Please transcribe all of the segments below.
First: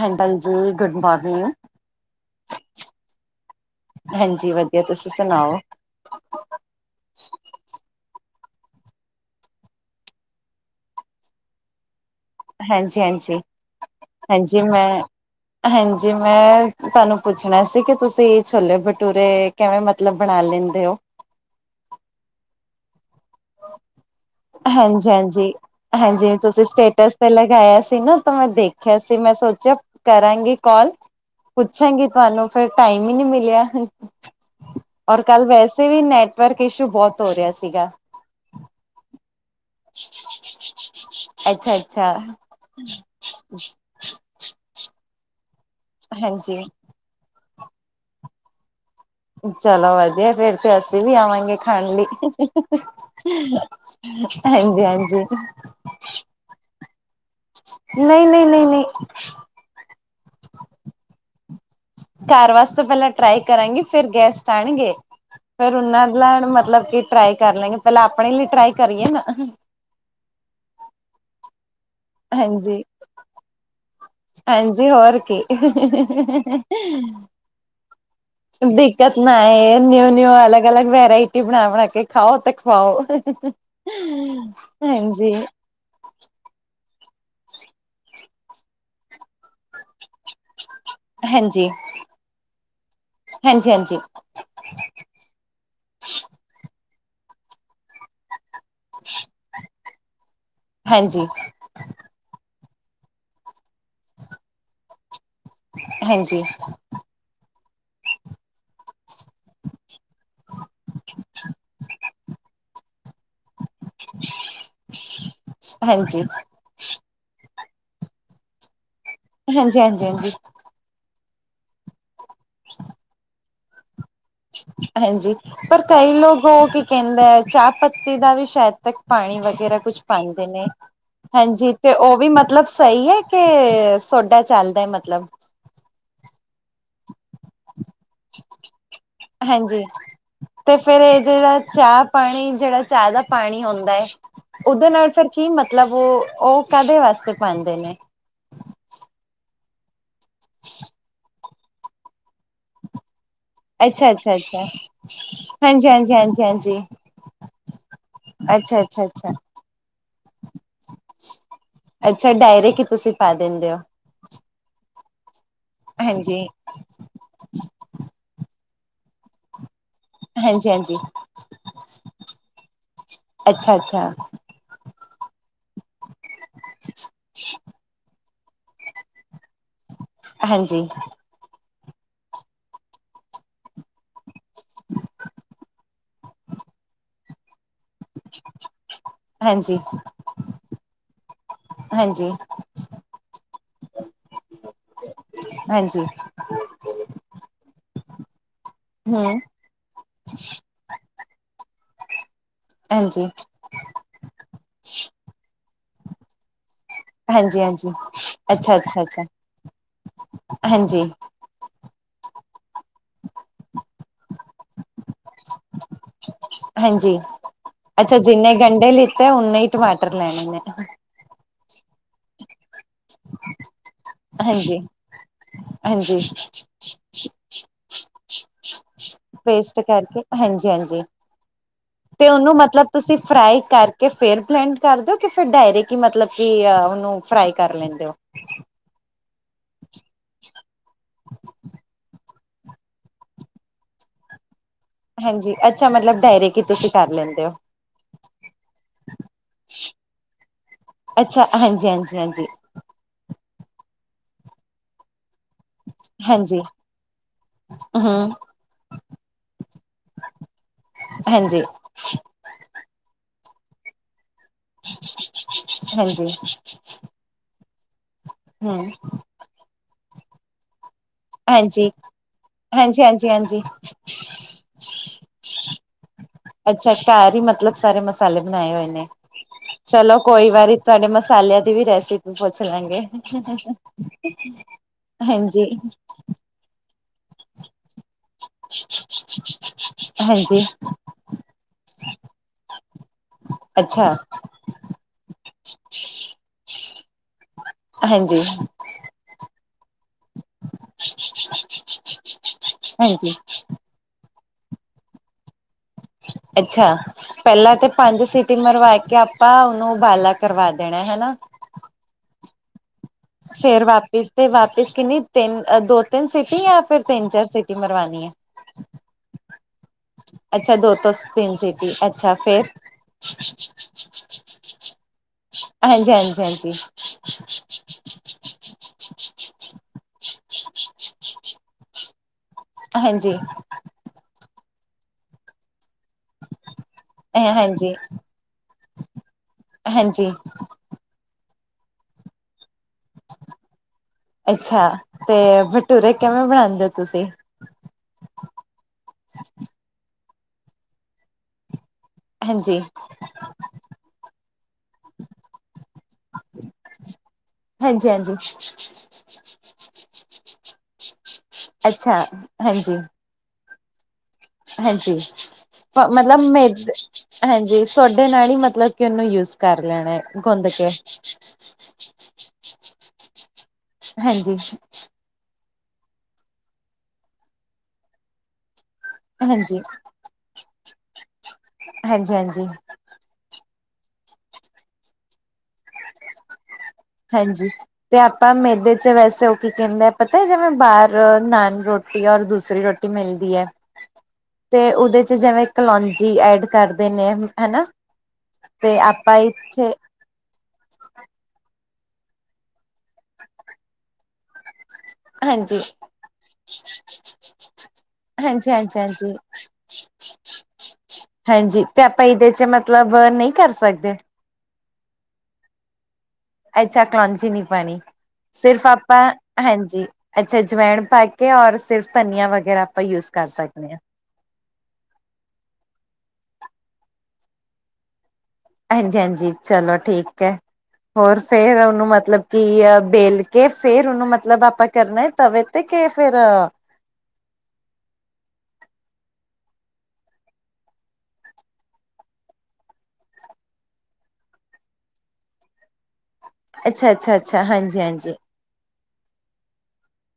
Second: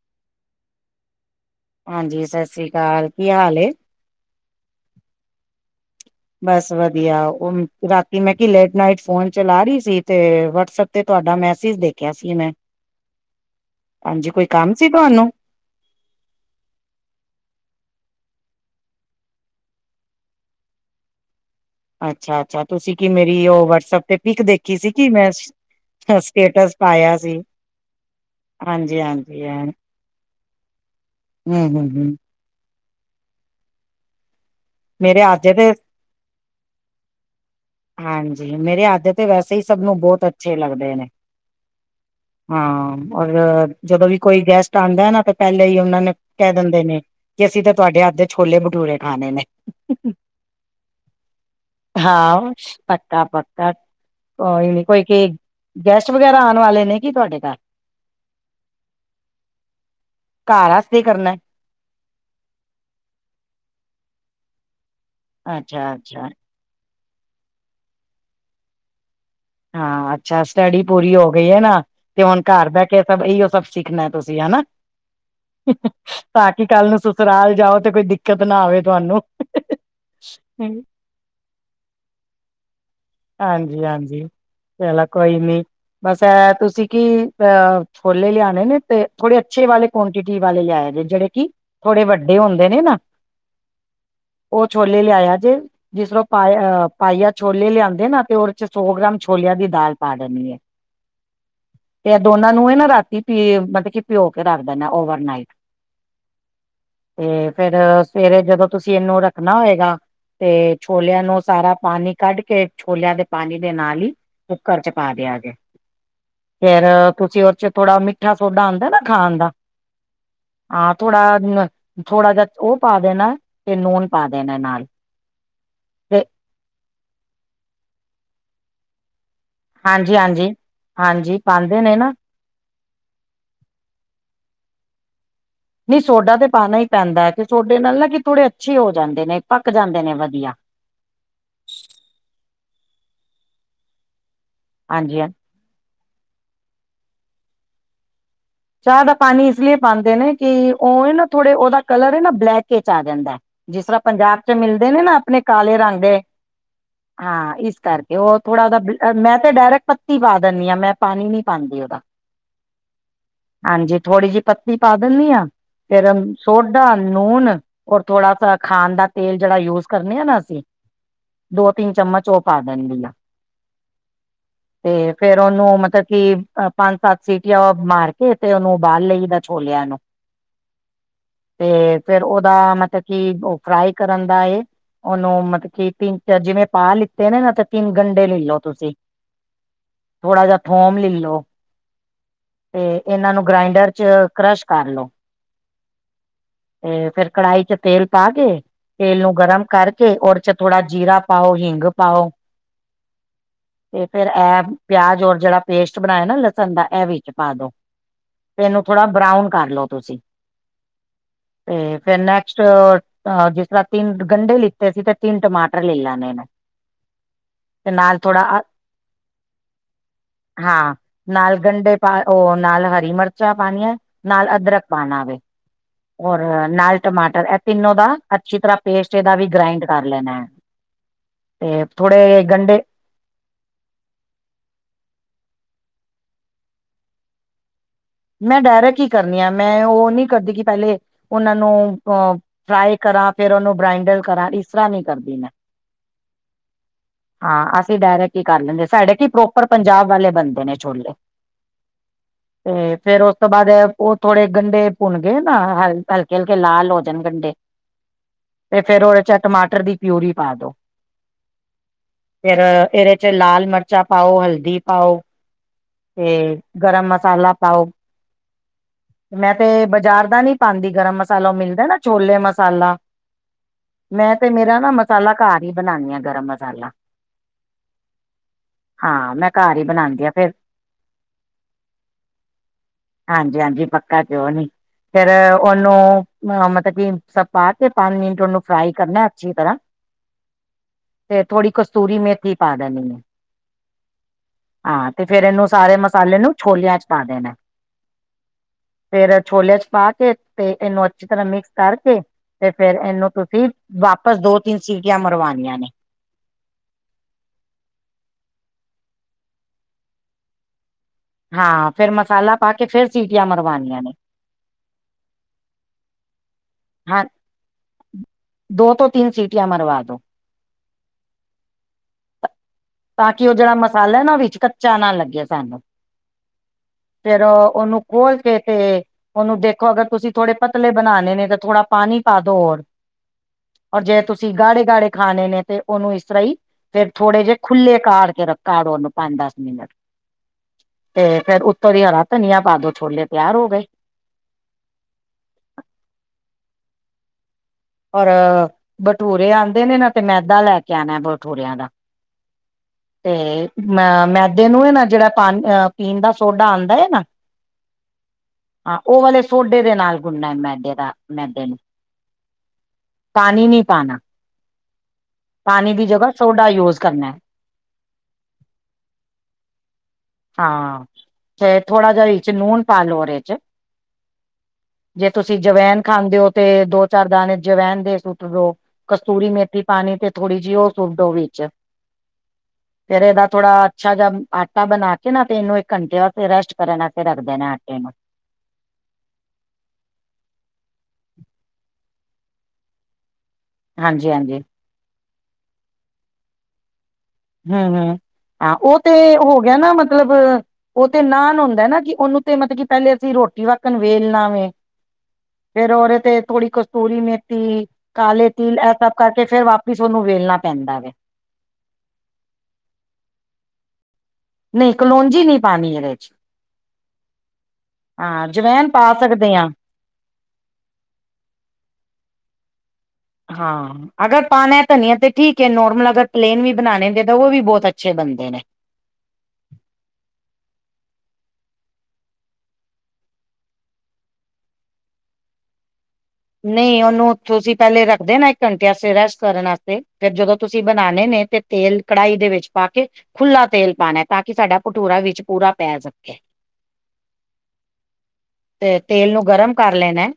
Handle ਜੀ, good morning. ਹਾਂਜੀ, ਸਤਿ ਸ੍ਰੀ ਅਕਾਲ ਕੀ ਹਾਲ ਏ? ਹਾਂਜੀ, ਵਧੀਆ ਤੁਸੀਂ ਸੁਣਾਓ? ਬਸ ਵਧੀਆ ਉਹ ਰਾਤੀ ਮੈਂ ਕੀ ਲੇਟ ਨਾਈਟ ਫੋਨ ਚਲਾ ਰਹੀ ਸੀ ਤੇ ਵਟਸਪ। ਤੇ ਤੁਹਾਡਾ ਮੈਸੇਜ ਦੇਖਿਆ ਸੀ ਮੈਂ, ਹਾਂਜੀ-ਹਾਂਜੀ, ਹਾਂਜੀ ਕੋਈ ਕੰਮ ਸੀ ਤੁਹਾਨੂੰ? ਹਾਂਜੀ, ਮੈਂ ਤੁਹਾਨੂੰ ਪੁੱਛਣਾ ਸੀ ਕਿ ਤੁਸੀਂ ਛੋਲੇ ਬਟੂਰੇ। ਕਿਵੇਂ ਮਤਲਬ ਬਣਾ ਲੈਂਦੇ ਹੋ? ਅੱਛਾ -ਅੱਛਾ ਤੁਸੀਂ ਕੀ ਮੇਰੀ ਉਹ। ਵਟਸਐਪ ਤੇ ਪਿਕ ਦੇਖੀ ਸੀ ਹਾਂਜੀ, ਕਿ ਮੈਂ ਹਾਂਜੀ, ਹਾਂਜੀ ਤੁਸੀਂ ਪਾਇਆ ਸਟੇਟਸ ਤੇ ਸੀ ਲਗਾਇਆ ਸੀ ਨਾ। ਤਾਂ ਦੇਖਿਆ ਹਾਂਜੀ ਸੀ ਮੈਂ ਹਾਂਜੀ ਹਮ ਸੋਚਿਆ। ਕਰਾਂਗੀ ਕਾਲ, ਹਮ ਪੁੱਛਾਂਗੀ ਹਮ ਤੁਹਾਨੂੰ ਫੇਰ ਟਾਈਮ ਹੀ ਨੀ ਮਿਲਿਆ। ਔਰ ਮੇਰੇ ਕੱਲ ਆਜੇ ਤੇ ਵੈਸੇ ਵੀ ਨੈਟਵਰਕ ਇਸ਼ੂ ਬਹੁਤ ਹੋ ਰਿਹਾ ਸੀਗਾ। ਹਾਂਜੀ, ਮੇਰੇ ਹੱਥ ਦੇ ਤੇ ਵੈਸੇ ਹੀ ਸਭ ਨੂੰ ਬਹੁਤ ਅੱਛੇ ਲੱਗਦੇ ਨੇ। ਅੱਛਾ। ਹਾਂ, ਔਰ ਜਦੋਂ ਵੀ ਕੋਈ ਗੈਸਟ। ਆਉਂਦਾ ਨਾ ਤੇ ਪਹਿਲੇ ਹੀ ਉਹਨਾ ਨੂੰ ਕਹਿ ਹਾਂਜੀ। ਦਿੰਦੇ, ਨੇ ਕਿ ਅਸੀਂ ਤਾਂ ਤੁਹਾਡੇ ਹੱਥ ਦੇ ਛੋਲੇ ਭਟੂਰੇ। ਖਾਣੇ ਨੇ ਚਲੋ ਵਧੀਆ, ਫੇਰ ਤੇ ਅਸੀਂ ਵੀ ਆਵਾਂਗੇ ਖਾਣ ਲਈ। ਹਾਂ ਪੱਕਾ ਪੱਕਾ ਕੋਈ ਨੀ ਹਾਂਜੀ- ਕੋਈ ਹਾਂਜੀ। ਕੇ ਗੈਸਟ ਵਗੈਰਾ ਆਉਣ ਵਾਲੇ ਨੇ ਕੀ ਤੁਹਾਡੇ। ਘਰ ਨਹੀਂ- ਨਹੀਂ, ਨਹੀਂ- ਨਹੀਂ। ਘਰ ਆਸਤੇ ਕਰਨਾ ਐ? ਘਰ ਵਾਸਤੇ ਪਹਿਲਾਂ ਟਰਾਈ ਕਰਾਂਗੇ ਫੇਰ ਗੈਸਟ ਆਉਣਗੇ। ਫੇਰ ਅੱਛਾ ਉਹਨਾਂ ਅੱਛਾ ਦਾ ਮਤਲਬ ਕਿ ਟਰਾਈ ਕਰ ਲੈਂਗੇ, ਪਹਿਲਾਂ ਆਪਣੇ ਲਈ ਟਰਾਈ ਕਰੀਏ ਨਾ। ਹਾਂ, ਅੱਛਾ ਸਟੱਡੀ ਪੂਰੀ ਹੋ ਗਈ ਹੈ ਨਾ। ਤੇ ਹੁਣ ਘਰ ਹਾਂਜੀ ਬਹਿ ਕੇ ਸਭ ਇਓ ਸਭ ਸਿੱਖਣਾ ਤੁਸੀਂ ਹਨਾ ਹਾਂਜੀ ਹੋਰ ਕੀ ਤਾਂ ਕਿ। ਕੱਲ ਨੂੰ ਸਸੁਰਾਲ ਜਾਓ ਤੇ ਕੋਈ ਦਿੱਕਤ ਨਾ ਆਵੇ ਦਿੱਕਤ ਤੁਹਾਨੂੰ। ਨਾ ਰੋਟੀ ਬਣਾ -ਬਣਾ ਕੇ ਖਾਓ ਤੇ ਖਵਾਓ। ਹਾਂਜੀ- ਹਾਂਜੀ, ਚਲੋ ਹਾਂਜੀ ਕੋਈ ਨੀ। ਬਸ ਇਹ ਤੁਸੀਂ ਕੀ ਅ ਛੋਲੇ ਲਿਆਣੇ ਨੇ ਤੇ ਥੋੜੇ ਅੱਛੇ ਵਾਲੇ। ਕੁਆਂਟਿਟੀ ਵਾਲੇ ਆਏ ਗ ਜਿਹੜੇ ਕਿ ਹਾਂਜੀ ਹਾਂਜੀ ਥੋੜੇ ਵੱਡੇ ਹੁੰਦੇ ਨੇ ਨਾ। ਹਾਂਜੀ ਉਹ ਛੋਲੇ ਲਿਆਇਆ ਜੇ ਜਿਸਰ ਪ ਪਾਈਆ ਛੋਲੇ ਲਿਆਦੇ ਨਾ ਤੇ। ਸੌ ਗ੍ਰਾਮ ਛੋਲਿਆਂ ਦੀ ਦਾਲ ਪਾ ਦੇਣੀ ਹੈ। ਹਾਂਜੀ। ਤੇ ਦੋਨਾਂ ਨੂੰ ਨਾ ਰਾਤੀ ਪੀ ਮਤਲਬ ਕਿ ਪਿਓ ਕੇ ਰੱਖ ਦਣਾ ਓਵਰਨਾਈਟ। ਹਾਂਜੀ। ਤੇ ਫੇਰ ਸਵੇਰੇ ਜਦੋਂ ਤੁਸੀਂ ਇਹਨੂੰ ਰੱਖਣਾ ਹੋਏਗਾ। ਤੇ ਛੋਲਿਆਂ ਨੂੰ ਸਾਰਾ ਪਾਣੀ ਕੱਢ ਕੇ। ਛੋਲਿਆਂ ਦੇ ਪਾਣੀ ਦੇ ਨਾਲ ਹੀ ਕੰਕਰ ਚ ਪਾ ਦਿਆਂ ਜੇ ਹਾਂਜੀ ਫੇਰ ਤੁਸੀਂ ਉਹਦੇ ਚ ਥੋੜਾ ਮਿੱਠਾ ਸੋਡਾ ਆਉਂਦਾ ਨਾ ਖਾਣ ਦਾ। ਹਾਂਜੀ ਹਾਂਜੀ ਹਾਂ ਥੋੜਾ- ਥੋੜਾ, ਜਿ ਉਹ ਪਾ ਦੇਣਾ ਤੇ ਨੂਣ ਪਾ ਦੇਣਾ ਨਾਲ। ਹਾਂਜੀ, ਪਰ ਕਈ ਤੇ ਲੋਕ ਉਹ ਕੀ ਕਹਿੰਦੇ ਹੈ ਚਾਹ ਪੱਤੀ ਦਾ ਵੀ ਸ਼ਾਇਦ ਤੱਕ ਪਾਣੀ ਵ। ਬਥੇਰਾ ਕੁਛ ਹਾਂਜੀ ਪਉਂਦੇ ਹਾਂਜੀ ਨੇ ਹਾਂਜੀ ਪਾਉਂਦੇ ਤੇ ਨੇ ਨਾ ਉਹ ਵੀ ਮਤਲਬ। ਸਹੀ ਹੈ ਕਿ ਸੋਡਾ ਚੱਲਦਾ ਹੈ ਮਤਲਬ। ਨਹੀਂ ਸੋਡਾ ਤੇ ਪਾਉਣਾ ਹੀ ਪੈਂਦਾ ਹੈ, ਕਿ ਸੋਡੇ ਨਾਲ ਨਾ ਕਿ ਥੋੜੇ ਅੱਛੇ ਹੋ ਜਾਂਦੇ ਨੇ ਪੱਕ ਹਾਂਜੀ ਜਾਂਦੇ ਨੇ ਵਧੀਆ। ਤੇ ਫੇਰ ਇਹ ਜਿਹੜਾ ਚਾਹ ਪਾਣੀ, ਜਿਹੜਾ ਚਾਹ ਦਾ ਪਾਣੀ ਹੁੰਦਾ ਹੈ। ਉਹਦੇ ਨਾਲ ਹਾਂਜੀ ਫਿਰ ਹਾਂ ਕੀ ਮਤਲਬ, ਉਹ ਉਹ ਕਾਹਦੇ ਵਾਸਤੇ ਪਉਦੇ ਨੇ। ਚਾਹ ਦਾ ਪਾਣੀ ਇਸ ਲਈ ਪਾਉਂਦੇ ਨੇ ਕਿ ਉਹ ਹੈ ਨਾ ਥੋੜੇ ਉਹਦਾ ਕਲਰ ਹੈ ਨਾ ਬਲੈਕ ਕੇ ਚ ਆ ਜਾਂਦਾ। ਜਿਸ ਤਰ੍ਹਾਂ ਅੱਛਾ ਅੱਛਾ ਪੰਜਾਬ ਚ ਅੱਛਾ ਮਿਲਦੇ ਨੇ ਨਾ ਆਪਣੇ ਕਾਲੇ ਹਾਂਜੀ ਰੰਗ ਹਾਂਜੀ ਦੇ। ਹਾਂਜੀ ਹਾਂਜੀ ਹਾਂ ਇਸ ਕਰਕੇ ਉਹ ਥੋੜਾ ਅੱਛਾ ਅੱਛਾ ਉਹਦਾ ਅੱਛਾ ਮੈਂ ਤੇ ਡਾਇਰੈਕਟ ਪੱਤੀ ਪਾ ਦਿੰਦੀ ਹਾਂ ਮੈਂ ਪਾਣੀ ਨੀ ਪਾਉਂਦੀ ਉਹਦਾ। ਅੱਛਾ ਡਾਇਰੇਕਟ ਈ ਤੁਸੀਂ ਪਾ ਦਿੰਦੇ ਹੋ ਹਾਂਜੀ, ਥੋੜ੍ਹੀ ਜਿਹੀ ਪੱਤੀ ਪਾ ਦਿੰਦੀ ਹਾਂ ਫੇਰ ਹਾਂਜੀ ਸੋਠ। ਨੂਣ ਔਰ ਥੋੜਾ ਸ ਖਾਣ ਦਾ ਤੇਲ ਜਿਹੜਾ ਯੂਜ। ਕਰਨੇ ਆ ਨਾ ਅਸੀਂ ਹਾਂਜੀ ਹਾਂਜੀ ਦੋ -ਤਿੰਨ ਚਮਚ ਉਹ ਪਾ ਦੇਣ ਦੀ ਆ। ਅੱਛਾ ਅੱਛਾ 'ਤੇ ਫੇਰ ਉਹਨੂੰ ਮਤਲਬ ਕਿ ਪੰਜ ਸੱਤ ਸੀਟੀਆਂ ਉਹ ਮਾਰ ਫਿਰ 'ਤੇ ਉਹਨੂੰ ਉਬਾਲ ਲਈ ਦਾ ਛੋਲਿਆ ਨੂੰ। ਹਾਂਜੀ। 'ਤੇ ਫੇਰ ਉਹਦਾ ਮਤਲਬ ਕੀ ਓ ਫਰਾਈ ਕਰਨ ਦਾ ਏ ਉਹਨੂੰ ਮਤਲਬ ਕਿ ਤਿੰਨ ਚਾਰ ਜਿਵੇਂ ਪਾ ਲੀ 'ਤੇ ਨੇ ਨਾ ਤੇ ਤਿੰਨ ਗੰਢੇ ਲੈ ਲੋ ਤੁਸੀਂ, ਹਾਂਜੀ ਥੋੜਾ ਜਾ ਥੋਮ ਲੈ ਲੋ। ਹਾਂਜੀ। 'ਤੇ ਇਹਨਾਂ ਨੂੰ ਗ੍ਰਇਡਰ 'ਚ ਕਰਸ਼ ਕਰ ਲੋ। ਹਾਂਜੀ। 'ਤੇ ਫੇਰ ਕੜਾਹੀ 'ਚ ਤੇਲ ਪਾ ਕੇ ਤੇਲ ਹੂੰ ਨੂੰ ਗਰਮ ਕਰਕੇ ਉਰ 'ਚ ਥੋੜਾ ਜੀਰਾ ਪਾਓ ਹਿੰਗ ਪਾਓ। ਹਾਂਜੀ। 'ਤੇ ਫੇਰ ਇਹ ਪਿਆਜ ਔਰ ਜਿਹੜਾ ਪੇਸਟ ਬਣਾਇਆ ਨਾ ਲਾ ਸਣ ਦਾ ਇਹ ਵਿੱਚ ਪਾ ਹਾਂਜੀ ਦੋ ਹਾਂਜੀ ਫੇ ਅੱਛਾ ਇਹਨੂੰ ਅੱਛਾ ਥੋੜਾ ਅੱਛਾ ਬਰਾਊਨ ਕਰ ਲੋ ਤੁਸੀਂ। ਹਾਂਜੀ। 'ਤੇ ਫੇਰ ਨੈਕਸਟ ਓ ਜਿਸ ਤਰ੍ਹਾਂ ਤਿੰਨ ਗੰਢੇ ਲਿੱਤੇ ਸੀ 'ਤੇ ਤਿੰਨ ਟਮਾਟਰ ਲੈ ਲੈਣੇ ਨੇ। ਹਾਂਜੀ, ਤੇ ਨਾਲ ਅੱਛਾ ਥੋੜਾ ਜਿੰਨੇ ਗੰਢੇ ਲਿੱਤੇ ਉਨੇ ਈ ਟਮਾਟਰ ਲੈਣੇ ਨੇ। ਹਾਂ ਨਾਲ ਗੰਢੇ ਪਾ, ਉਹ ਨਾਲ ਹਰੀ ਮਿਰਚਾਂ ਪਾਣੀਆਂ, ਨਾਲ ਹਾਂਜੀ ਅਦਰਕ ਪਾਣਾ ਵੇ। ਹਾਂਜੀ ਔਰ ਨਾਲ ਟਮਾਟਰ ਇਹ ਤਿੰਨੋ ਦਾ, ਅੱਛੀ ਤਰ੍ਹਾਂ ਪੇਸਟ ਇਹਦਾ ਵੀ ਗ੍ਰਾਇੰਡ ਕਰ ਲੈਣਾ ਐ। ਜੀ ਹਾਂਜੀ। ਤੇ ਥੋੜੇ ਤੇ ਜੇ ਉਹਨੂੰ ਗੰਢੇ ਮਤਲਬ ਤੁਸੀਂ ਫਰਾਏ ਕਰਕੇ ਫਿਰ ਬਲੈਂਨਡ ਕਰ ਦਿਓ, ਕਿ ਫਿਰ ਡਾਇਰੇਕ ਈ ਮਤਲਬ ਕਿ ਉਹਨੂੰ ਫਰਾਈ ਕਰ ਲੈਂਦੇ ਓ। ਮੈਂ ਡਾਇਰੈਕ ਈ ਕਰਨੀ ਆ, ਮੈਂ ਉਹ ਨੀ ਕਰਦੀ ਕਿ ਪਹਿਲੇ ਉਹਨਾਂ ਨੂੰ ਅਹ ਫਰਾਏ ਕਰਾਂ, ਫੇਰ ਉਹਨੂੰ ਬ੍ਰਾਇਡਰ ਕਰਾਂ ਇਸ ਸਰਾ ਨੀ ਕਰਦੀ ਮੈਂ, ਹਾਂਜੀ ਅੱਛਾ ਮਤਲਬ ਡਾਇਰੇਕ ਹੀ ਤੁਸੀਂ ਕਰ ਲੈਂਦੇ ਹੋ ਆ ਅਸੀਂ ਡਾਇਰੈਕਟ ਈ ਕਰ ਲੈਂਦੇ, ਸਾਡੇ ਕੀ ਪ੍ਰੋ ਪਰ ਪੰਜਾਬ ਵਾਲੇ ਬਨਦੇ ਨੇ ਛੋਲੇ। ਅੱਛਾ ਹਾਂਜੀ ਹਾਂਜੀ ਤੇ, ਫੇਰ ਉਸ ਤੋਂ ਬਾਅਦ, ਉਹ ਥੋੜੇ ਗੰਢੇ ਭੁਣ ਗਏ ਨਾ, ਹਲ ਹਲਕੇ-ਹਲਕੇ ਲਾਲ ਹੋ ਜਾਣ ਗੰਢੇ। ਹੂੰ ਤੇ ਫੇਰ ਉਹਦੇ 'ਚ ਟਮਾਟਰ ਦੀ ਪਿਊਰੀ ਪਾ ਦੋ। ਹਾਂਜੀ। ਫੇਰ ਇਹਦੇ 'ਚ ਲਾਲ ਮਿਰਚਾਂ ਪਾਓ, ਹਲ ਦੀ ਪਾਓ ਹਾਂਜੀ 'ਤੇ ਗਰਮ ਮਸਾਲਾ ਪਾਓ। ਹੂੰ ਮੈਂ 'ਤੇ ਬਾਜ਼ਾਰ ਦਾ ਨੀ ਪਾਂਦੀ ਗਰਮ ਮਸ ਸਾਲੋ ਮਿਲਦਾ ਹਾਂਜੀ ਨਾ ਛੋਲੇ ਮਸਾਲਾ, ਹਾਂਜੀ ਹਾਂਜੀ ਹਾਂਜੀ ਮੈਂ 'ਤੇ ਮੇਰਾ ਨਾ ਮਸਾਲਾ ਘਰ ਹੀ ਬਣਾਉਣੀ ਆ ਗਰਮ ਮਸਾਲਾ ਅੱਛਾ, ਘਰ ਈ ਮਤਲਬ ਸਾਰੇ ਮਸਾਲੇ ਬਣਾਏ ਹੋਏ ਨੇ, ਹਾਂ ਮੈਂ ਘਰ ਹੀ ਚਲੋ ਬਣਾਉਂਦੀ ਆ ਕੋਈ ਫੇਰ ਵਾਰੀ ਤੁਹਾਡੇ ਮਸਾਲਿਆਂ ਦੀ ਵੀ ਰੈਸਿਪੀ ਪੁੱਛ ਲਾਂਗੇ। ਹਾਂਜੀ-ਹਾਂਜੀ ਪੱਕਾ ਕਿਓ ਨੀ, ਫੇਰ ਹਾਂਜੀ, ਉਹਨੂੰ ਮ ਮਤਲਬ ਕੀ ਸ ਪਾ ਕੇ ਪੰਜ ਮਿੰਟ ਉਹਨੂੰ ਫਰਾਈ ਕਰਨਾ ਅੱਛੀ ਤਰ੍ਹਾਂ। ਹਾਂਜੀ, ਫੇਰ ਥੋੜੀ ਕਸਤੂਰੀ ਮੇਥੀ ਪਾ ਦੇਣੀ ਏ। ਅੱਛਾ! ਹਾਂ 'ਤੇ ਫੇਰ ਇਹਨੂੰ ਸਾਰੇ ਮਸਾਲੇ ਨੂੰ ਛੋਲਿਆਂ 'ਚ ਪਾ ਦੇਣਾ। ਹਾਂਜੀ। ਫੇਰ ਛੋਲਿਆਂ 'ਚ ਪਾ ਕੇ 'ਤੇ ਇਹਨੂੰ ਅੱਛੀ ਤਰ੍ਹਾਂ ਮਿਕਸ ਕਰਕੇ 'ਤੇ ਫੇਰ ਇਹਨੂੰ ਹਾਂਜੀ। ਤੁਸੀਂ ਵਾਪਸ ਦੋ ਤਿੰਨ ਸੀਟੀਆਂ ਮਰਵਾਣੀਆਂ ਨੇ। ਅੱਛਾ! ਪਹਿਲਾਂ 'ਤੇ ਪੰਜ ਸੀਟੀ ਮਰਵਾ ਕੇ ਆਪਾਂ ਉਹਨੂੰ ਉਬਾਲਾ ਕਰਵਾ ਦੇਣਾ, ਹਨਾ। ਹਾਂ, ਫੇਰ ਮਸਾਲਾ ਪਾ ਕੇ ਫਿਰ ਸੀ ਫੇਰ ਵਾਪਿਸ ਤੇ ਵਾਪਿਸ ਕਿੰਨੀ ਤਿੰਨ, ਦੋ- ਤਿੰਨ ਸਿਟੀ ਯਾ ਫੇਰ ਹਾਂ ਤਿੰਨ- ਚਾਰ ਸਿਟੀ ਦੋ ਤੋਂ ਤਿੰਨ ਸੀਟੀਆਂ ਮਰਵਾ ਦੋ ਅੱਛਾ ਦੋ ਤੋਂ ਤਿੰਨ ਸਿਟੀ, ਅੱਛਾ ਫੇਰ ਤਾਂ ਕਿ ਉਹ ਜਿਹੜਾ ਮਸਾਲਾ ਨਾ, ਉਹ ਵਿੱਚ ਕੱਚਾ ਨਾ ਲੱਗੇ ਸਾਨੂੰ, ਹਾਂਜੀ, ਹਾਂਜੀ, ਹਾਂਜੀ, ਫੇਰ ਉਹਨੂੰ ਬੋਲ ਕੇਤੇ ਉਹਨੂੰ ਦੇਖੋ ਅਗਰ ਤੁਸੀਂ ਥੋੜੇ ਪਤਲੇ ਬਣਾਉਣੇ ਨੇ ਤਾਂ ਥੋੜਾ ਪਾਣੀ ਪਾ ਦੋ ਹੋਰ ਹਾਂਜੀ ਔਰ ਜੇ ਤੁਸੀਂ ਗਾੜੇ-ਗਾੜੇ ਖਾਣੇ ਨੇ ਤੇ ਉਹਨੂੰ ਇਸ ਤਰ੍ਹਾਂ ਹੀ, ਫੇਰ ਥੋੜੇ ਜਿਹੇ ਹਾਂਜੀ, ਖੁੱਲੇ ਕਾਰ ਕੇ ਰੱਖ ਕਾਰੋ ਉਨੂੰ ਪੰਜ, ਦਸ ਮਿੰਟ ਹਾਂਜੀ, ਤੇ ਫੇਰ ਉਤੋਂ ਦੀ ਹਰਾ ਧਨੀਆ ਪਾ ਦੋ, ਛੋਲੇ ਤਿਆਰ ਹੋ ਗਏ ਅੱਛਾ, ਤੇ ਬਟੂਰੇ ਕਿਵੇਂ ਬਣਾਉਂਦੇ ਹੋ ਤੁਸੀਂ ਔਰ ਬਟੂਰੇ ਆਉਂਦੇ ਨੇ ਨਾ ਤੇ ਮੈਦਾ ਲੈ ਕੇ ਆਉਣਾ ਬਟੂੂਰਿਆਂ ਦਾ ਹਾਂਜੀ ਤੇ ਅ ਮੈਦੇ ਨੂੰ ਇਹ ਹੈ ਨਾ ਜਿਹੜਾ ਪਾਣ ਪੀਣ ਦਾ ਸੋਡਾ ਆਉਂਦਾ ਏ ਨਾ ਹਾਂਜੀ-ਹਾਂਜੀ ਹਾਂ ਉਹ ਵਾਲੇ ਸੋਡੇ ਦੇ ਨਾਲ ਗੁਣਨਾ ਮੈਦੇ ਦਾ ਮੈਦੇ ਨੂੰ ਅੱਛਾ ਹਾਂਜੀ ਪਾਨੀ ਨਹੀਂ ਪਾਣਾ ਹਾਂਜੀ ਮਤਲਬ ਸੋਡਾ ਮੇਦ ਯੂਜ ਕਰਨਾ ਹਾਂਜੀ ਸੋਡੇ ਨਾਲ ਹੀ ਮਤਲਬ ਕਿ ਉਹਨੂੰ ਯੂਜ ਕਰ ਲੈਣਾ ਏ ਗੁੰਦ ਕੇ ਹਾਂ ਤੇ ਥੋੜਾ ਜਿਹਾ ਵਿੱਚ ਨੂਨ ਪਾ ਲੋ ਉਹਦੇ ਚ ਹਾਂਜੀ ਜੇ ਤੁਸੀਂ ਜਵੈਨ ਖਾਂਦੇ ਹੋ ਤੇ ਦੋ-ਚਾਰ ਦਾਣੇ ਜਵੈਨ ਦੇ ਸੁੱਟ ਲੋ ਕਸਤੂਰੀ ਹਾਂਜੀ, ਮੇਥੀ ਪਾਣੀ ਤੇ ਥੋੜ੍ਹੀ ਜਿਹੀ ਉਹ ਸੁੱਟੋ ਦੋ ਵਿੱਚ ਹਾਂਜੀ, ਫੇਰ ਇਹਦਾ ਥੋੜਾ ਅੱਛਾ ਜਿਹਾ ਆਟਾ ਬਣਾ ਕੇ ਨਾ ਤੇ ਇਹਨੂੰ ਘੰਟੇ ਵਾਸਤੇ ਰੈਸਟ ਕਰਨ ਵਾਂਸਤੇ ਰੱਖ ਹਾਂਜੀ ਦੇਣਾ ਆਟੇ ਨੂੰ ਤੇ ਆਪਾਂ ਮੇਦੇ ਚ ਵੈਸੇ ਉਹ ਕੀ ਕਹਿੰਦੇ ਪਤਾ ਹੈ ਜਿਵੇਂ ਬਾਹਰ ਨਾਨ ਰੋਟੀ ਔਰ ਦੂਸਰੀ ਰੋਟੀ ਮਿਲਦੀ ਏ। ਹਾਂਜੀ-ਹਾਂਜੀ। ਤੇ ਉਹਦੇ ਚ 'ਜਿਵੇਂ ਕਲੋਂਜੀ ਐਡ ਕਰ ਦੇਨੇ ਆ ਜੀ। ਹਮ-ਹਮ ਹਾਂ ਉਹ ਤੇ ਹੋ ਗਿਆ ਇੱਥੇ ਨਾ ਮਤਲਬ ਮਤਲਬ ਉਹ ਤੇ ਨਾਨ ਹੁੰਦਾ ਨਾ ਕਿ ਉਹਨੂੰ ਤੇ ਮਤਲਬ ਕਿ ਪਹਿਲੇ ਅਸੀਂ ਰੋਟੀ ਵਕਣ ਵੇਲਣਾ ਵੇ। ਹਾਂਜੀ, ਫੇਰ ਉਹਦੇ ਤੇ ਥੋੜੀ ਕਸਤੂਰੀ ਮੇਥੀ, ਕਾਲੇ ਹਾਂਜੀ, ਤਿਲ ਇਹ ਹਾਂਜੀ, ਸਭ ਹਾਂਜੀ। ਕਰਕੇ ਫੇਰ ਵਾਪ ਵਾਪਸ ਉਹਨੂੰ ਵੇਲਣਾ ਪੈਂਦਾ ਵੇ। ਹਾਂਜੀ ਤੇ ਆਪਾਂ ਇਹਦੇ ਚ ਮਤਲਬ ਨਹੀਂ ਕਰ ਸਕਦੇ। ਨਹੀਂ ਕਲੋਂਜੀ ਨਹੀਂ ਪਾਣੀ ਇਦੇ ਚ ਅੱਛਾ ਕਲੋਂਜੀ ਨਹੀਂ ਪਾਨੀ ਹਾਂ ਸਿਰਫ ਜਵੈਨ ਪਾ ਆਪਾਂ ਸਕਦੇ ਹਾਂ। ਹਾਂਜੀ ਅੱਛਾ ਅਜਵਾਇਣ ਪਾ ਕੇ ਔਰ ਸਿਰਫ ਧਨੀਆ ਵਗੈਰਾ ਆਪਾਂ ਯੂਜ ਕਰ ਸਕਦੇ ਹਾਂ ਅਗਰ ਪਾਨੇ ਧਨੀਆ ਤੇ ਠੀਕ ਹੈ ਨੋਰਮਲ ਅਗਰ ਪਲੇਨ ਵੀ ਬਣਾਣੇ ਨੇ ਤੇ ਉਹ ਵੀ ਬਹੁਤ ਅੱਛੇ ਬਣਦੇ ਨੇ। ਹਾਂਜੀ-ਹਾਂਜੀ ਚਲੋ ਠੀਕ ਹੈ। ਹੋਰ ਫੇਰ ਉਹਨੂੰ ਮਤਲਬ ਕੀ ਬੇਲ ਕੇ ਫੇਰ ਉਹਨੂੰ ਮਤਲਬ ਆਪਾਂ ਕਰਨਾ ਤਵੇ ਤੇ ਕੇ ਫੇਰ ਨਹੀਂ ਉਹਨੂੰ ਤੁਸੀਂ ਪਹਿਲੇ ਰੱਖਦੇ ਨੇ ਇੱਕ ਘੰਟੇ ਵਾਸਤੇ ਰੈਸਟ ਕਰਨ ਵਾਸਤੇ ਫਿਰ ਜਦੋਂ ਤੁਸੀਂ ਬਣਾਣੇ ਨੇ ਤੇ ਤੇਲ ਕੜਾਹੀ ਦੇ ਵਿੱਚ ਪਾ ਕੇ ਖੁਲਾ ਤੇਲ ਪਾਣਾ ਤਾਂ ਕਿ ਸਾਡਾ ਭਟੂਰਾ ਵਿੱਚ ਪੂਰਾ ਪੈ ਸਕੇ। ਅੱਛਾ-ਅੱਛਾ-ਅੱਛਾ, ਹਾਂਜੀ-ਹਾਂਜੀ ਤੇ ਤੇਲ ਨੂੰ ਗਰਮ ਕਰ ਲੈਣਾ।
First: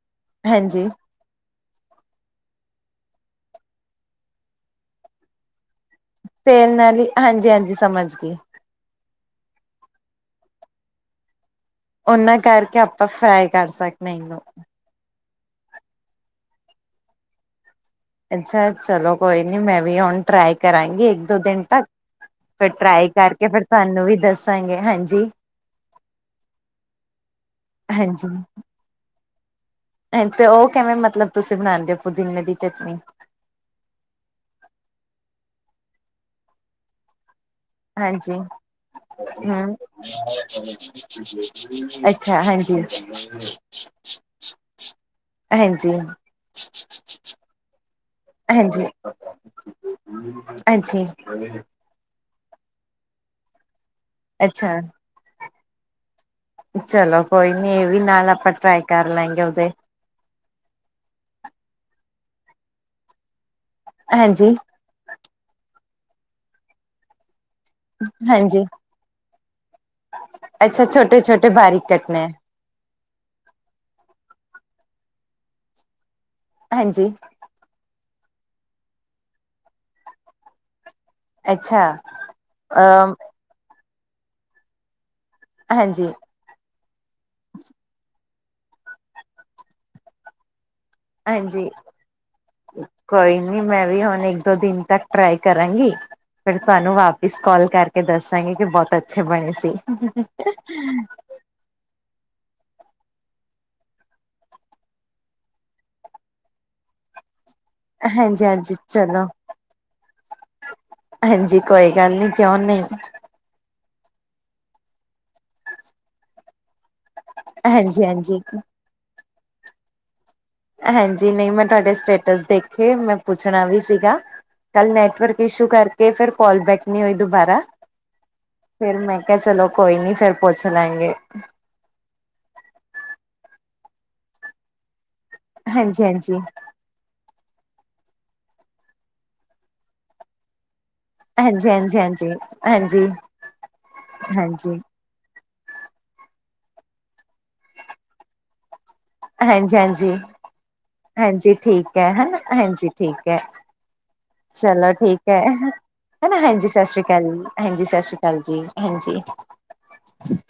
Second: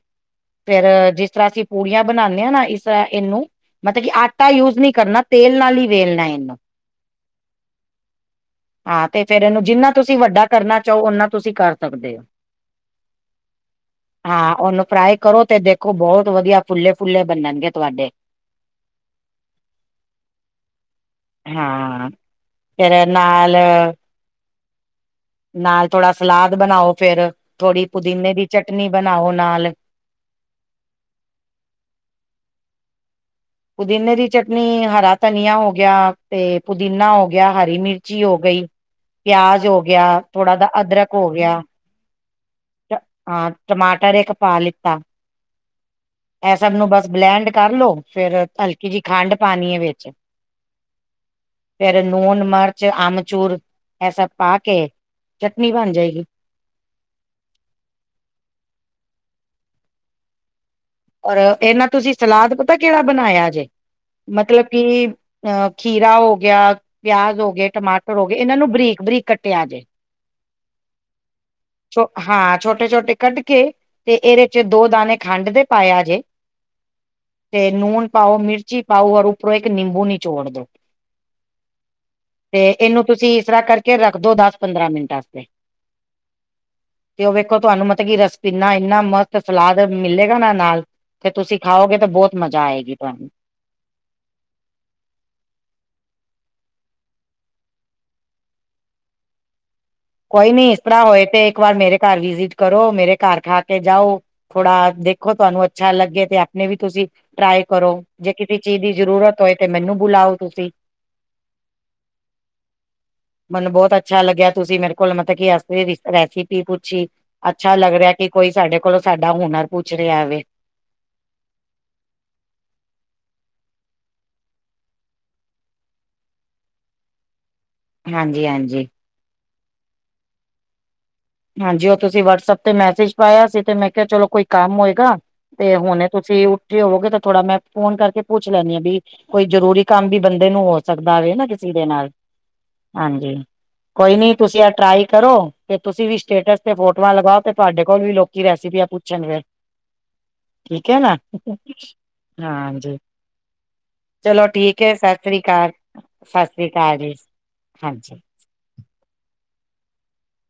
ਫੇਰ ਹਾਂਜੀ ਜਿਸ ਤਰ੍ਹਾਂ ਅਸੀਂ ਪੂੜੀਆਂ ਬਣਾਣੇ ਹਾਂ ਨਾ ਇਸ ਇਹਨੂੰ ਮਤਲਬ ਕਿ ਆਟਾ ਯੂਜ ਨਹੀਂ ਕਰਨਾ। ਤੇਲ ਨਾਲ ਹੀ ਵੇਲਣਾ ਇਹਨੂੰ ਤੇਲ ਨਾਲ ਹੀ ਹਾਂਜੀ ਹਾਂਜੀ ਸਮਝ ਗਈ ਹਾਂ ਤੇ ਫੇਰ ਇਹਨੂੰ ਜਿੰਨਾ ਤੁਸੀਂ ਵੱਡਾ ਕਰਨਾ ਚਾਹੋ ਓਨਾ ਤੁਸੀਂ ਕਰ ਸਕਦੇ ਹੋ। ਉਹਨਾਂ ਕਰਕੇ ਆਪਾਂ ਫਰਾਈ ਕਰ ਸਕਦੇ ਹਾਂ ਇਹਨੂੰ ਫਰਾਈ ਕਰੋ ਤੇ ਦੇਖੋ ਬਹੁਤ ਵਧੀਆ ਫੁੱਲੇ ਫੁੱਲੇ ਬਨਣਗੇ ਤੁਹਾਡੇ। ਅਛਾ, ਚਲੋ ਕੋਈ ਨੀ, ਮੈ ਵੀ ਹੁਣ ਟਰਾਈ ਕਰਾਂਗੀ ਇਕ ਦੋ ਦਿਨ ਤੱਕ- ਹਾਂ ਫਿਰ ਫੇਰ ਟਰਾਈ ਕਰਕੇ ਨਾਲ ਫਿਰ ਤੁਹਾਨੂੰ ਵੀ ਦੱਸਾਂਗੇ ਹਾਂਜੀ। ਨਾਲ ਥੋੜਾ ਸਲਾਦ ਬਣਾਓ ਫੇਰ ਥੋੜ੍ਹੀ ਪੁਦੀਨੇ ਹਾਂਜੀ, ਦੀ ਚਟਨੀ ਬਣਾਓ ਨਾਲ- ਤੇ ਉਹ ਕਿਵੇ ਮਤਲਬ ਤੁਸੀ ਬਣਾਉਦੇ ਹੋ ਪੁਦੀਨੇ ਦੀ ਚਟਨੀ? ਪੁਦੀਨੇ ਦੀ ਚਟਨੀ ਹਰਾ ਧਨੀਆ ਹੋ ਗਿਆ ਤੇ ਪੁਦੀਨਾ ਹੋ ਗਿਆ। ਗਿਆ ਹਰੀ ਮਿਰਚੀ ਹੋ ਹਾਂਜੀ, ਗਈ। ਪਿਆਜ ਹਮ ਹੋ ਗਿਆ ਥੋੜਾ ਦਾ ਅਦਰਕ ਹੋ ਗਿਆ ਅੱਛਾ ਹਾਂਜੀ, ਹਾਂ। ਟਮਾਟਰ ਇਕ ਪਾ ਲਿੱਤਾ ਹਾਂਜੀ, ਇਹ ਸਭ ਨੂੰ ਬਸ ਬਲੈਂਡ ਕਰ ਲੋ- ਫੇਰ ਹਾਂਜੀ, ਹਲਕੀ ਜਿਹੀ ਖੰਡ ਪਾਣੀ ਏ ਵਿਚ- ਹਾਂਜੀ। ਫੇਰ ਲੂਣ ਮਿਰਚ ਆਮਚੂਰ ਇਹ ਸਭ ਪਾ ਕੇ ਅੱਛਾ, ਚਟਨੀ ਬਣ ਜਾਏਗੀ। ਚਲੋ ਕੋਈ ਨੀ ਇਹ ਵੀ ਨਾਲ ਆਪਾਂ ਟਰਾਈ ਕਰ ਲੈਗੇ ਉਹਤੇ- ਔਰ ਇਹਨਾਂ ਤੁਸੀ ਸਲਾਦ ਪਤਾ ਕਿਹੜਾ ਬਣਾਇਆ ਜੇ ਹਾਂਜੀ, ਮਤਲਬ- ਕਿ ਖੀਰਾ ਹੋ ਗਿਆ ਪਿਆਜ ਹੋ ਗਏ ਟਮਾਟਰ ਹੋ ਗਏ ਇਹਨਾਂ ਹਾਂਜੀ। ਨੂੰ ਬਰੀਕ- ਬਰੀਕ ਕੱਟਿਆ ਜੇ ਅੱਛਾ ਛੋਟੇ-ਛੋਟੇ ਬਾਰੀਕ ਕੱਟਣੇ ਹਾਂ। ਛੋਟੇ- ਛੋਟੇ ਕੱਟ ਕੇ ਤੇ ਇਹਦੇ 'ਚ ਦੋ ਦਾਣੇ ਖੰਡ ਦੇ ਪਾਇਆ ਜੇ- ਹਾਂਜੀ- ਤੇ ਨੂਨ ਪਾਓ ਮਿਰਚੀ ਪਾਓ ਔਰ ਉੱਪਰੋਂ ਇਕ ਨਿੰਬੂ ਨੀਚੋੜ ਦੋ ਅੱਛਾ ਤੇ ਇਹਨੂੰ ਅ ਤੁਸੀ ਇਸ ਤਰ੍ਹਾਂ ਕਰਕੇ ਰੱਖਦੋ ਦਸ ਪੰਦਰਾਂ ਮਿੰਟ ਵਾਸਤੇ- ਹਾਂਜੀ- ਤੇ ਉਹ ਵੇਖੋ ਤੁਹਾਨੂੰ ਮਤਲਬ ਕੀ ਰਸ ਭਿੰਨਾ ਇਨਾ ਮਸਤ ਸਲਾਦ ਮਿਲੇਗਾ ਨਾ ਨਾਲ- ਤੇ ਤੁਸੀ ਖਾਓਗੇ ਤਾਂ ਬਹੁਤ ਮਜਾ ਆਏਗੀ ਤੁਹਾਨੂੰ- ਮੈ ਵੀ ਹੁਣ ਇਕ ਦੋ ਦਿਨ ਤੱਕ ਟਰਾਈ ਕਰਾਂਗੀ। ਫਿਰ ਤੁਹਾਨੂੰ ਵਾਪਿਸ ਕਾਲ ਕਰਕੇ ਦੱਸਾਂਗੇ ਕਿ ਬਹੁਤ ਅੱਛੇ ਬਣੇ ਸੀ। ਕੋਈ ਨੀ ਇਸ ਤਰ੍ਹਾਂ ਹੋਏ ਤੇ ਇਕ ਵਾਰ ਮੇਰੇ ਘਰ ਵੀ ਕਰੋ ਮੇਰੇ ਘਰ ਖਾ ਕੇ ਜਾਓ ਥੋੜਾ ਦੇਖੋ ਤੁਹਾਨੂੰ ਅੱਛਾ ਲਗੇ ਤੇ ਆਪਣੇ ਵੀ ਤੁਸੀ- ਟਰਾਈ ਕਰੋ ਜੇ ਕਿਸੇ ਹਾਂਜੀ-ਹਾਂਜੀ, ਚੀਜ ਦੀ ਚਲੋ ਜ਼ਰੂਰਤ ਹੋਏ ਤੇ ਮੈਨੂੰ ਬੁਲਾਓ ਤੁਸੀ- ਹਾਂਜੀ ਕੋਈ ਗੱਲ ਨੀ ਕਿਉ ਨਹੀ- ਮੈਨੂੰ ਬਹੁਤ ਅੱਛਾ ਲਗਿਆ ਤੁਸੀ ਮੇਰੇ ਕੋਲ ਮਤਲਬ ਕਿ ਅ ਰੈਸਿਪੀ ਪੁੱਛੀ- ਅੱਛਾ ਲਗ ਹਾਂਜੀ ਰਿਹੈ ਕਿ ਹਾਂਜੀ ਕੋਈ ਸਾਡੇ ਕੋਲੋਂ ਸਾਡਾ ਹੁਨਰ ਪੁੱਛ ਰਿਹੈ ਵੇ। ਹਾਂਜੀ ਨਹੀ ਮੈਂ ਤੁਹਾਡੇ ਸਟੇਟਸ ਦੇਖੇ ਮੈ ਪੁੱਛਣਾ ਵੀ ਸੀਗਾ। ਕਲ ਨੈਟਵਰਕ ਇਸ਼ੂ ਕਰਕੇ ਫੇਰ ਕਾਲ ਬੈਕ ਨਹੀਂ ਹੋਈ ਦੁਬਾਰਾ- ਹਾਂਜੀ ਹਾਂਜੀ। ਫੇਰ ਮੈਂ ਕਿਹਾ ਚਲੋ ਕੋਈ ਨੀ ਫੇਰ ਪੁੱਛ ਲਾਂਗੇ। ਹਾਂਜੀ ਉਹ ਤੁਸੀ ਵਟਸਐਪ ਤੇ ਮੈਸੇਜ ਪਾਇਆ ਸੀ ਤੇ ਮੈ ਕਿਹਾ ਚਲੋ ਕੋਈ ਕੰਮ ਹੋਏਗਾ। ਤੇ ਹਾਂਜੀ ਹੁਣੇ ਹਾਂਜੀ ਤੁਸੀ- ਹੋਵੋਗੇ ਤੇ ਥੋੜਾ ਮੈਂ ਫੋਨ ਕਰਕੇ ਪੁੱਛ ਲੈਨੀ ਹਾਂ ਵੀ ਕੋਈ ਜਰੂਰੀ ਕੰਮ ਵੀ ਬੰਦੇ ਨੂੰ ਹੋ ਸਕਦਾ ਵੇ ਨਾ ਹਾਂਜੀ ਕਿਸੇ ਦੇ ਹਾਂਜੀ ਨਾਲ ਹਾਂਜੀ ਹਾਂਜੀ ਕੋਈ ਨੀ ਤੁਸੀ ਆ ਹਾਂਜੀ ਟਰਾਈ- ਕਰੋ ਤੇ ਤੁਸੀ ਵੀ ਸਟੇਟਸ ਤੇ ਫੋਟੋਆਂ ਲਗਾਓ ਤੇ ਤੁਹਾਡੇ ਕੋਲ ਵੀ ਲੋਕੀ ਰੈਸਪੀਆਂ ਪੁੱ- ਹਾਂਜੀ -ਹਾਂਜੀ- ਨਾ ਹਾਂਜੀ ਠੀਕ ਹੈ। ਹਨ ਹਾਂਜੀ ਠੀਕ ਹੈ। ਚਲੋ ਠੀਕ ਹੈ। ਹਨਾ ਹਾਂਜੀ ਸਤਿ ਸ੍ਰੀ ਅਕਾਲ ਜੀ ਹਾਂਜੀ ਸਤਿ ਸ੍ਰੀ ਅਕਾਲ ਜੀ- ਜੀ ਹਾਂਜੀ-